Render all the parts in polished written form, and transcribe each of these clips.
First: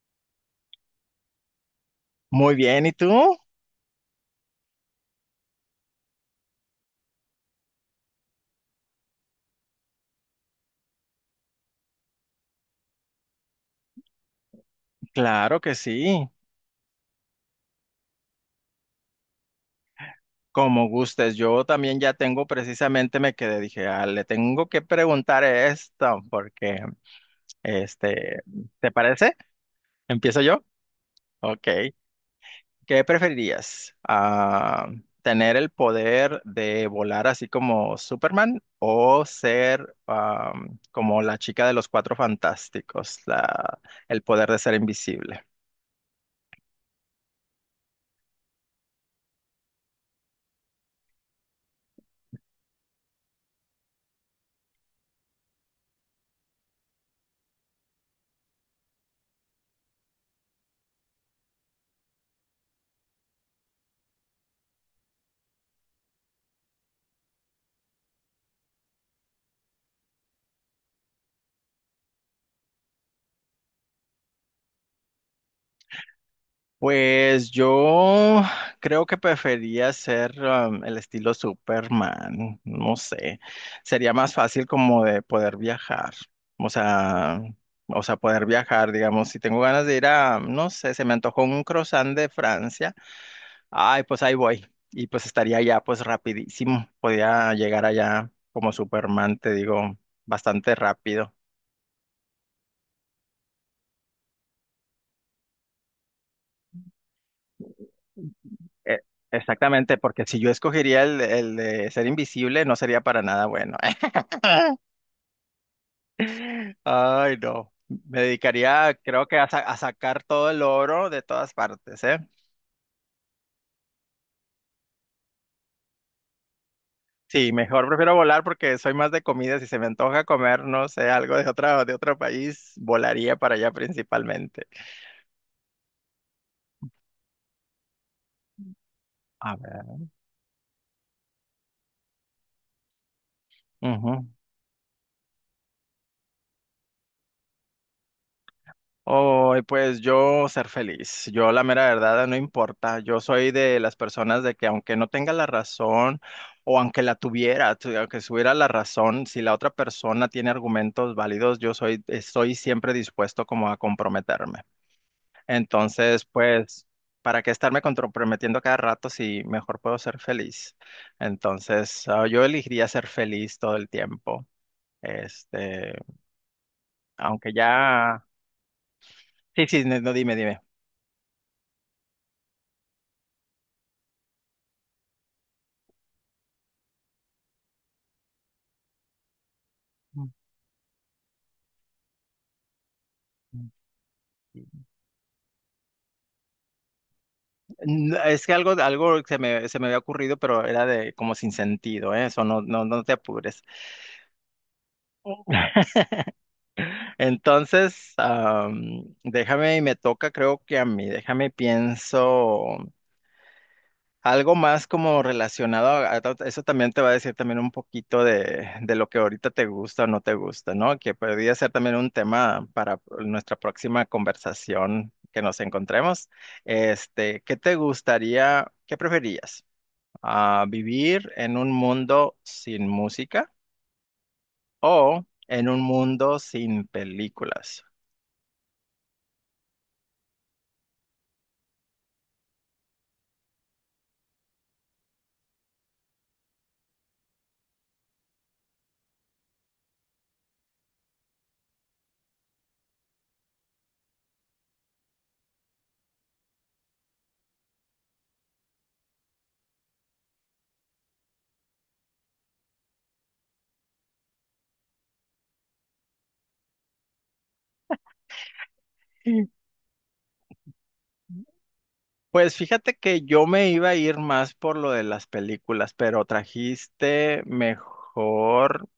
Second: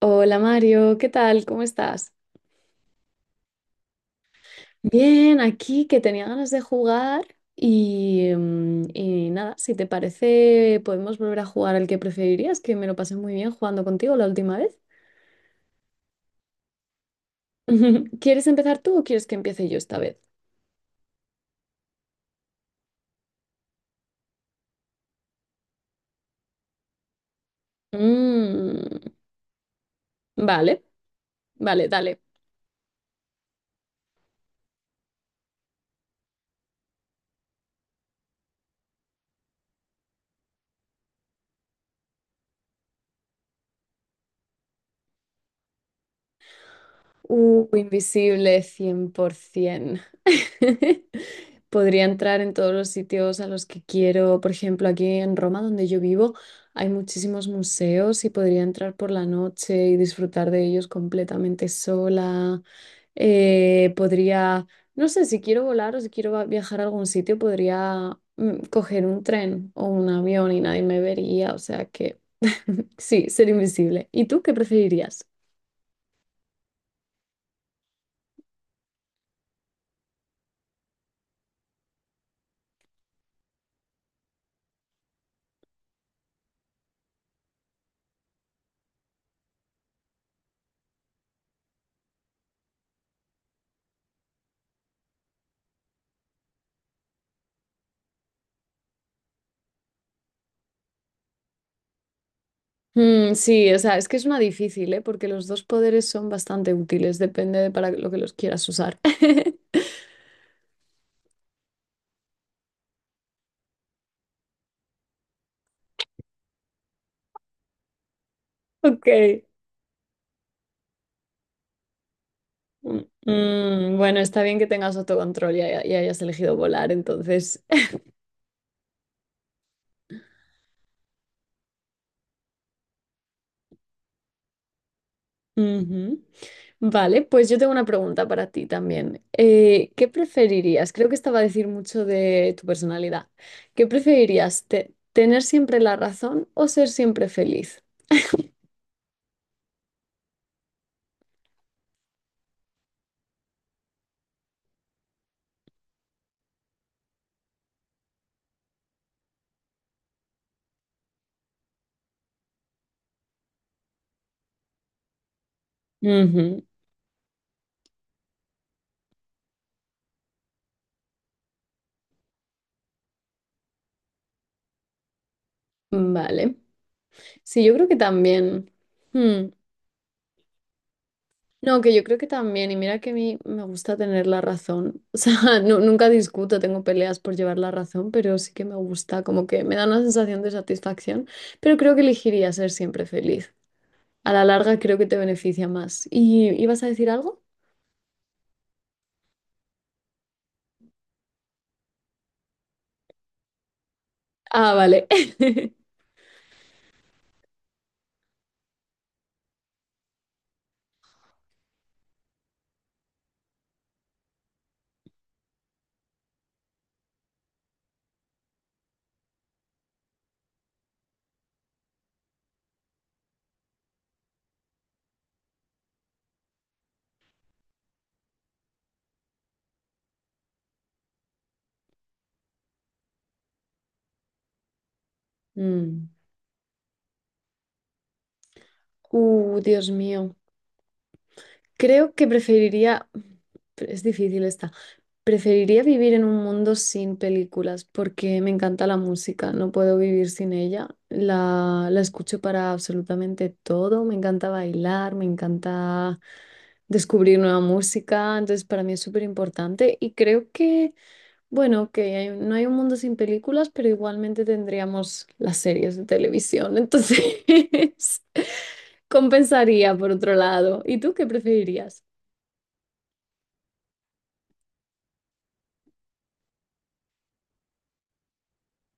Hola Mario, ¿qué tal? ¿Cómo estás? Muy bien, ¿y tú? Bien, aquí que tenía ganas de jugar y y nada, si te parece, podemos volver a jugar al que preferirías, que me lo pasé muy bien jugando contigo la última vez. Claro que sí, ¿Quieres empezar tú o quieres que empiece yo esta vez? como gustes. Yo también ya tengo precisamente, me quedé, dije, ah, le tengo que preguntar esto, porque, este, ¿te Mm, parece? ¿Empiezo yo? vale, Ok. vale, dale. ¿Qué preferirías? Ah, ¿tener el poder de volar así como Superman o ser como la chica de los cuatro fantásticos, la, el poder de ser invisible? Invisible, 100%. Podría entrar en todos los sitios a los que quiero. Por ejemplo, aquí en Roma, donde yo vivo, hay muchísimos museos y podría entrar por la noche y disfrutar de ellos completamente sola. Podría, no sé, si quiero volar o si quiero viajar a algún sitio, podría coger un tren o un avión y nadie me vería. O sea que sí, ser invisible. ¿Y tú qué preferirías? Pues yo creo que prefería ser el estilo Superman, no sé, sería más fácil como de poder viajar, o sea, o sea, poder viajar, digamos, si tengo ganas de ir a, no sé, se me antojó un croissant de Francia, ay, pues ahí voy, y pues estaría allá pues rapidísimo, podía llegar allá como Superman, te digo, bastante rápido. Mm, sí, o sea, es que es una difícil, ¿eh? Porque los dos poderes son bastante útiles, depende de para lo que los quieras Eh, usar. Exactamente, porque si yo escogería el de ser invisible, no sería para nada bueno. Ay, no. Me dedicaría, Ok. creo que a, a sacar todo el oro de todas partes, ¿eh? Mm, bueno, está bien que tengas autocontrol y, y hayas elegido volar, Sí, entonces. mejor prefiero volar porque soy más de comida. Si se me antoja comer, no sé, algo de otra, de otro país, volaría para allá principalmente. Ujú. Vale, pues yo tengo una pregunta para ti también. A ver. ¿Qué preferirías? Creo que esta va a decir mucho de tu personalidad. ¿Qué Ujú. preferirías? ¿Tener siempre la razón o ser siempre feliz? Oh, pues yo ser feliz. Yo la mera verdad no importa. Yo soy de las personas de que aunque no tenga la razón o aunque la tuviera, aunque tuviera la razón, si la otra persona tiene argumentos válidos, yo soy estoy siempre dispuesto como a comprometerme. Entonces, Ujú. pues, ¿para qué estarme comprometiendo cada rato si mejor puedo ser feliz? Entonces, ah, yo elegiría ser feliz todo el tiempo. Este, Vale. aunque Sí, yo creo que ya... también. Hmm. Sí, sí, no, no, dime, dime. No, que yo creo que también, y mira que a mí me gusta tener la razón. O sea, nunca discuto, tengo peleas por llevar la razón, pero sí que me gusta, como que me da una sensación de satisfacción, pero creo que elegiría ser siempre feliz. A la larga creo que te beneficia más. ¿Y ibas a decir algo? Es que algo, algo se me había ocurrido, pero era de como sin sentido, ¿eh? Eso no, no, no te apures. Ah, vale. Entonces, déjame y me toca, creo que a mí, déjame y pienso algo más como relacionado a eso también te va a decir también un poquito de lo que ahorita te gusta o no te gusta, ¿no? Que podría ser también un tema para nuestra próxima conversación que nos encontremos. Este, ¿qué te gustaría, qué preferías? Ah, ¿vivir en un mundo sin música o en un Mm. mundo sin películas? Dios mío. Creo que preferiría... Es difícil esta. Preferiría vivir en un mundo sin películas porque me encanta la música, no puedo vivir sin ella. La escucho para absolutamente todo, me encanta bailar, me encanta descubrir nueva música, entonces para mí es súper importante y creo que, bueno, que no hay un mundo sin películas, pero igualmente tendríamos las series de televisión, entonces Mm. compensaría por otro lado. ¿Y tú qué preferirías? Pues fíjate que yo me iba a ir más por lo de las películas, pero trajiste mejor,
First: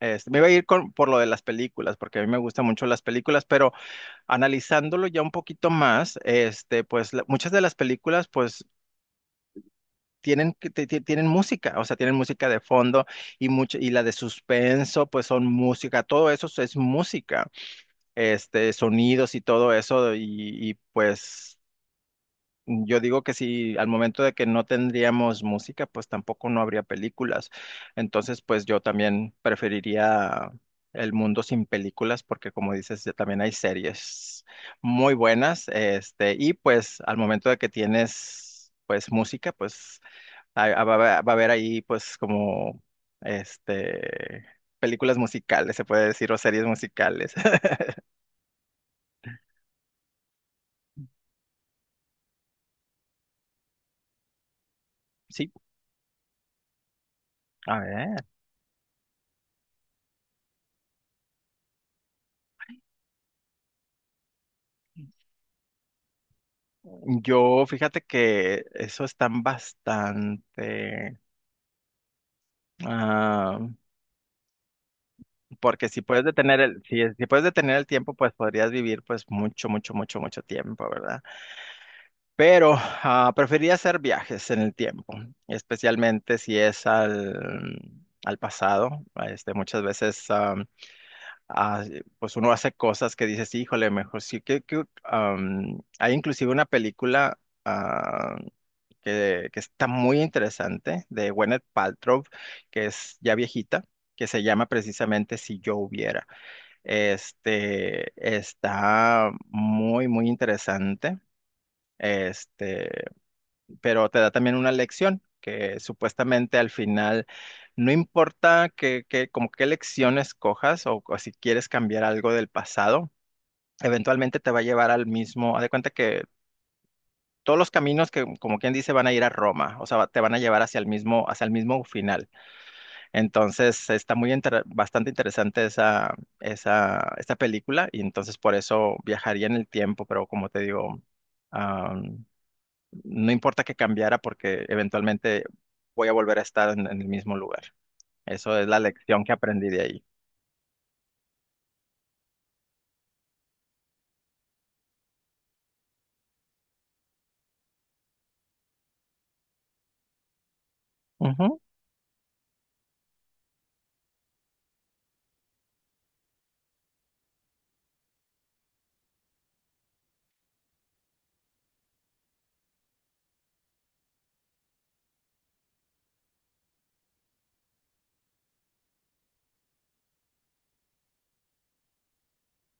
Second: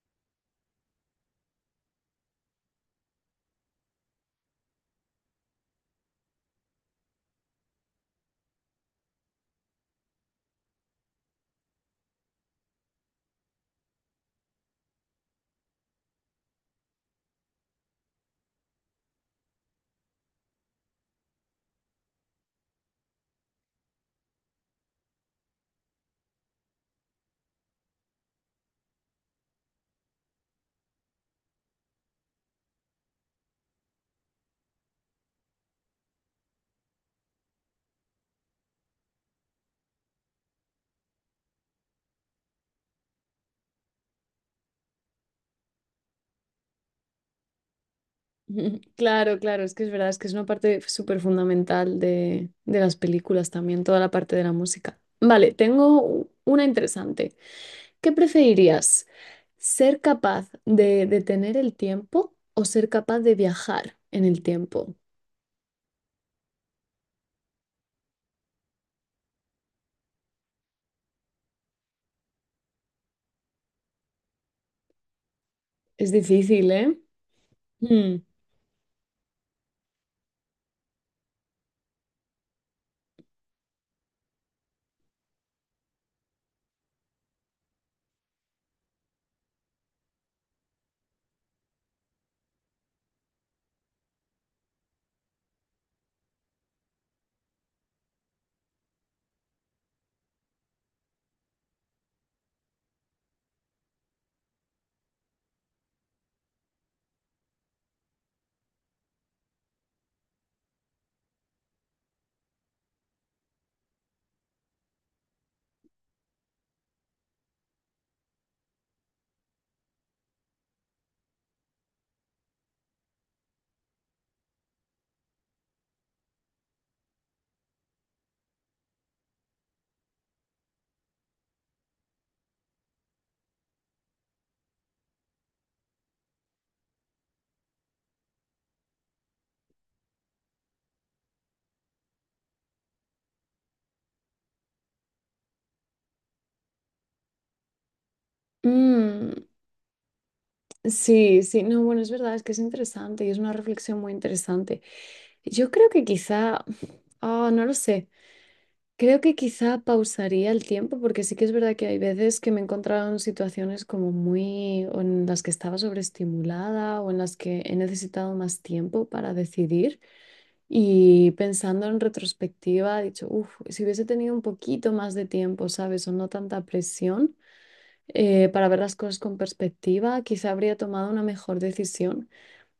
este, me iba a ir con, por lo de las películas, porque a mí me gustan mucho las películas, pero analizándolo ya un poquito más, este, pues muchas de las películas, pues tienen, tienen música, o sea, tienen música de fondo y mucho, y la de suspenso, pues son música, todo eso es música, este, sonidos y todo eso, y pues yo digo que si al momento de que no tendríamos música, pues tampoco no habría películas. Entonces, pues yo también preferiría el mundo sin películas, porque como dices, ya también hay series muy buenas, este, y pues al momento de que tienes pues música, pues va a haber ahí pues como este películas musicales, se puede decir, o series musicales. Ujú. Claro, claro, es que es verdad, es que es una parte súper fundamental de las películas también, toda la parte de la música. Sí, Vale, tengo una interesante. a ¿Qué ver. preferirías? ¿Ser capaz de detener el tiempo o ser capaz de viajar en el tiempo? Yo fíjate que eso están bastante ah, porque si Es puedes difícil, ¿eh? si, si puedes detener el tiempo, Mm. pues podrías vivir pues mucho, mucho, mucho, mucho tiempo, ¿verdad? Pero ah, preferiría hacer viajes en el tiempo, especialmente si es al pasado. Este, muchas veces. Ah, sí, pues uno hace cosas que dices, híjole, mejor sí que, am, hay inclusive una película ah, que está muy interesante de Gwyneth Paltrow, que es ya viejita, que se llama precisamente Si yo hubiera. Este está muy, muy interesante. Este, pero te da también una lección que supuestamente al final no importa que, como qué lección escojas o si quieres cambiar algo del pasado, eventualmente te va a llevar al mismo, haz de cuenta que todos los caminos que como quien dice van a ir a Roma, o sea, te van a llevar hacia el mismo final. Entonces, está muy bastante interesante esa esta película y entonces por eso viajaría en el tiempo, pero como te digo, no importa que cambiara porque eventualmente voy a volver a estar en el mismo lugar. Eso es la lección Mm, que aprendí de ahí. sí, sí, no, bueno, es verdad, es que es interesante y es una reflexión muy interesante. Yo creo que quizá, no lo sé. Creo que quizá pausaría el tiempo porque sí que es Ujú. verdad que hay veces que me he encontrado en situaciones como muy o en las que estaba sobreestimulada o en las que he necesitado más tiempo para decidir y pensando en retrospectiva he dicho, uff, si hubiese tenido un poquito más de tiempo, ¿sabes? O no tanta presión para ver las cosas con perspectiva, quizá habría tomado una mejor decisión.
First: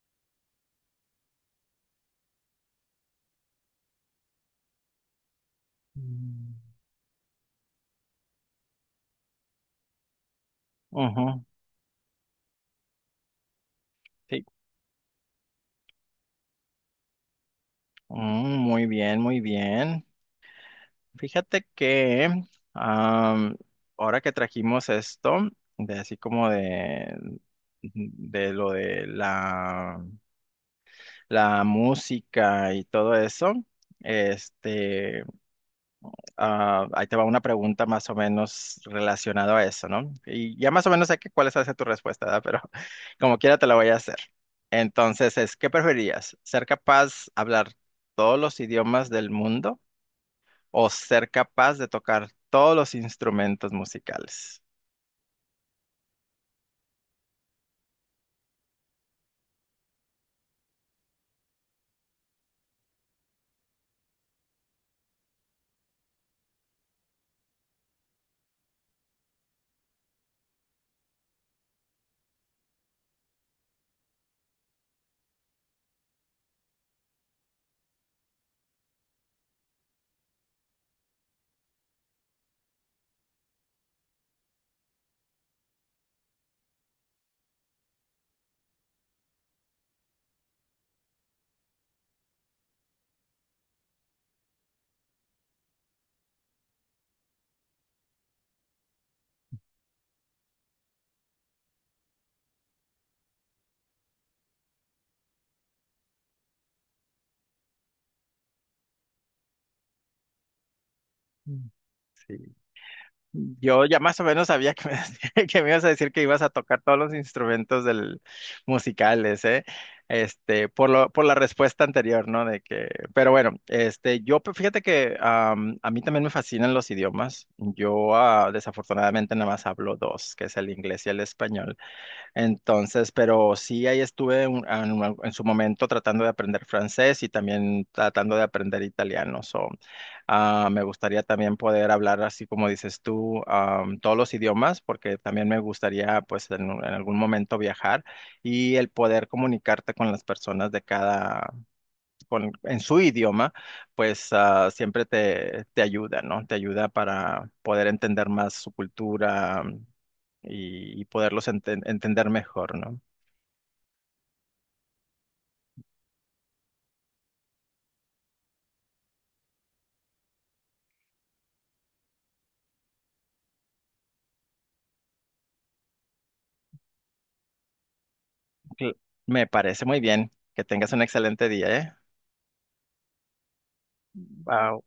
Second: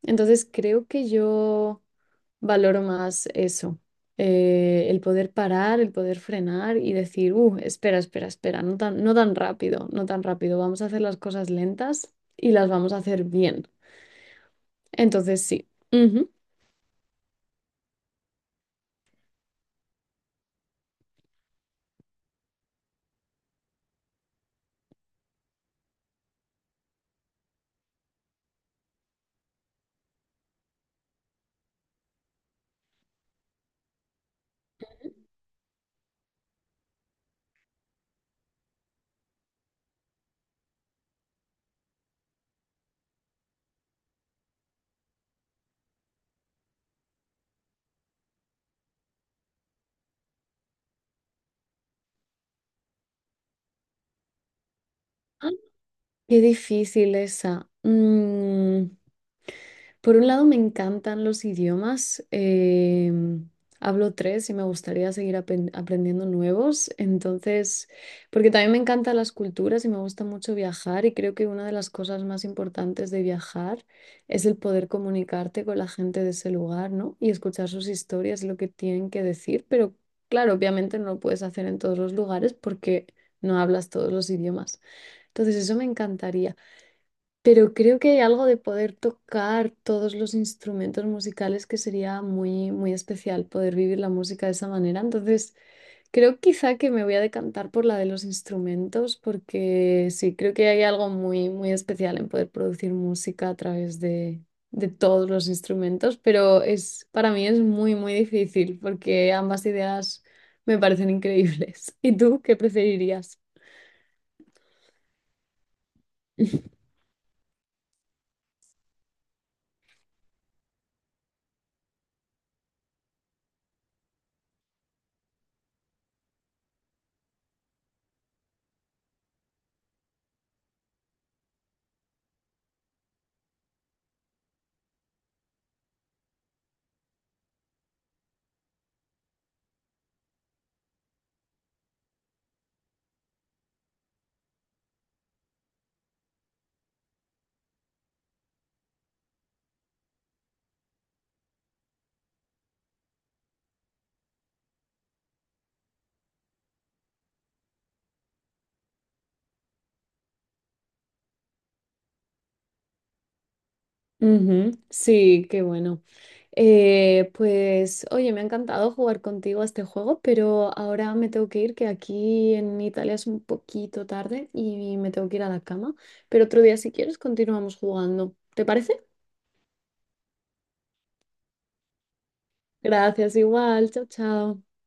Entonces creo que yo valoro más eso, el poder parar, el poder Mm. frenar y decir, espera, espera, espera, no tan, no tan rápido, no tan rápido, vamos a hacer las Ujú, cosas lentas y las vamos a hacer bien. sí. Entonces, sí. Ujú. Mm, muy bien, muy bien. Fíjate que am, ahora que trajimos esto, de así como de lo de la, la música y todo eso, este, ah, ahí te va una pregunta más o menos relacionada a eso, ¿no? Y ya más o menos sé que cuál es hacia tu respuesta, ¿verdad? Pero como quiera te la voy a hacer. Entonces es, ¿qué preferirías? ¿Ser capaz de hablar todos los idiomas del mundo o ser capaz de tocar todos los instrumentos musicales? ¡Ah! Qué difícil esa. Mm, por un lado, me encantan los idiomas. Hablo 3 y me gustaría seguir aprendiendo nuevos. Entonces, porque también me encantan las culturas y me gusta mucho viajar y creo que una de las cosas más importantes de viajar es el poder comunicarte con la gente de ese lugar, ¿no? Y escuchar sus historias, lo que tienen que decir. Pero claro, obviamente no lo puedes hacer en todos los lugares porque no hablas todos los idiomas. Entonces, eso me encantaría. Pero creo que hay algo de poder tocar todos los instrumentos musicales que sería muy, muy especial poder vivir la música de esa manera. Entonces, creo quizá que me voy a decantar por la de los instrumentos porque sí, creo que hay algo muy, muy especial en poder producir música a través de todos los instrumentos, pero es, para mí es muy, muy difícil porque ambas ideas me parecen Mm. increíbles. ¿Y Sí. tú qué preferirías? Yo ya más o menos sabía que me, que me ibas a decir que ibas a tocar todos los instrumentos del, musicales, ¿eh? Este, por lo, por la respuesta anterior, ¿no? De que, pero bueno, este, yo pues, fíjate que a mí también me fascinan los idiomas. Yo ah, desafortunadamente nada más hablo dos, que es el inglés y el español. Entonces, pero sí, ahí estuve ah, en su momento tratando de aprender francés y también tratando de aprender italiano. So, ah, me gustaría también poder hablar, así como dices tú, todos los idiomas, porque también me gustaría, pues, en algún momento viajar y el poder comunicarte con las personas de cada, con, en su idioma, pues, ah, siempre te, te ayuda, ¿no? Te ayuda para poder entender más su cultura y poderlos entender mejor, ¿no? Ujú, sí, qué bueno. Pues oye, me ha encantado jugar contigo a este juego, pero ahora me tengo que ir, que aquí en Italia es un poquito tarde y me tengo que ir a la cama. Pero otro día, si quieres, continuamos jugando. ¿Te Cl- parece? Me parece muy bien. Que tengas un excelente día, ¿eh? Gracias, igual. Chao, chao. Bye.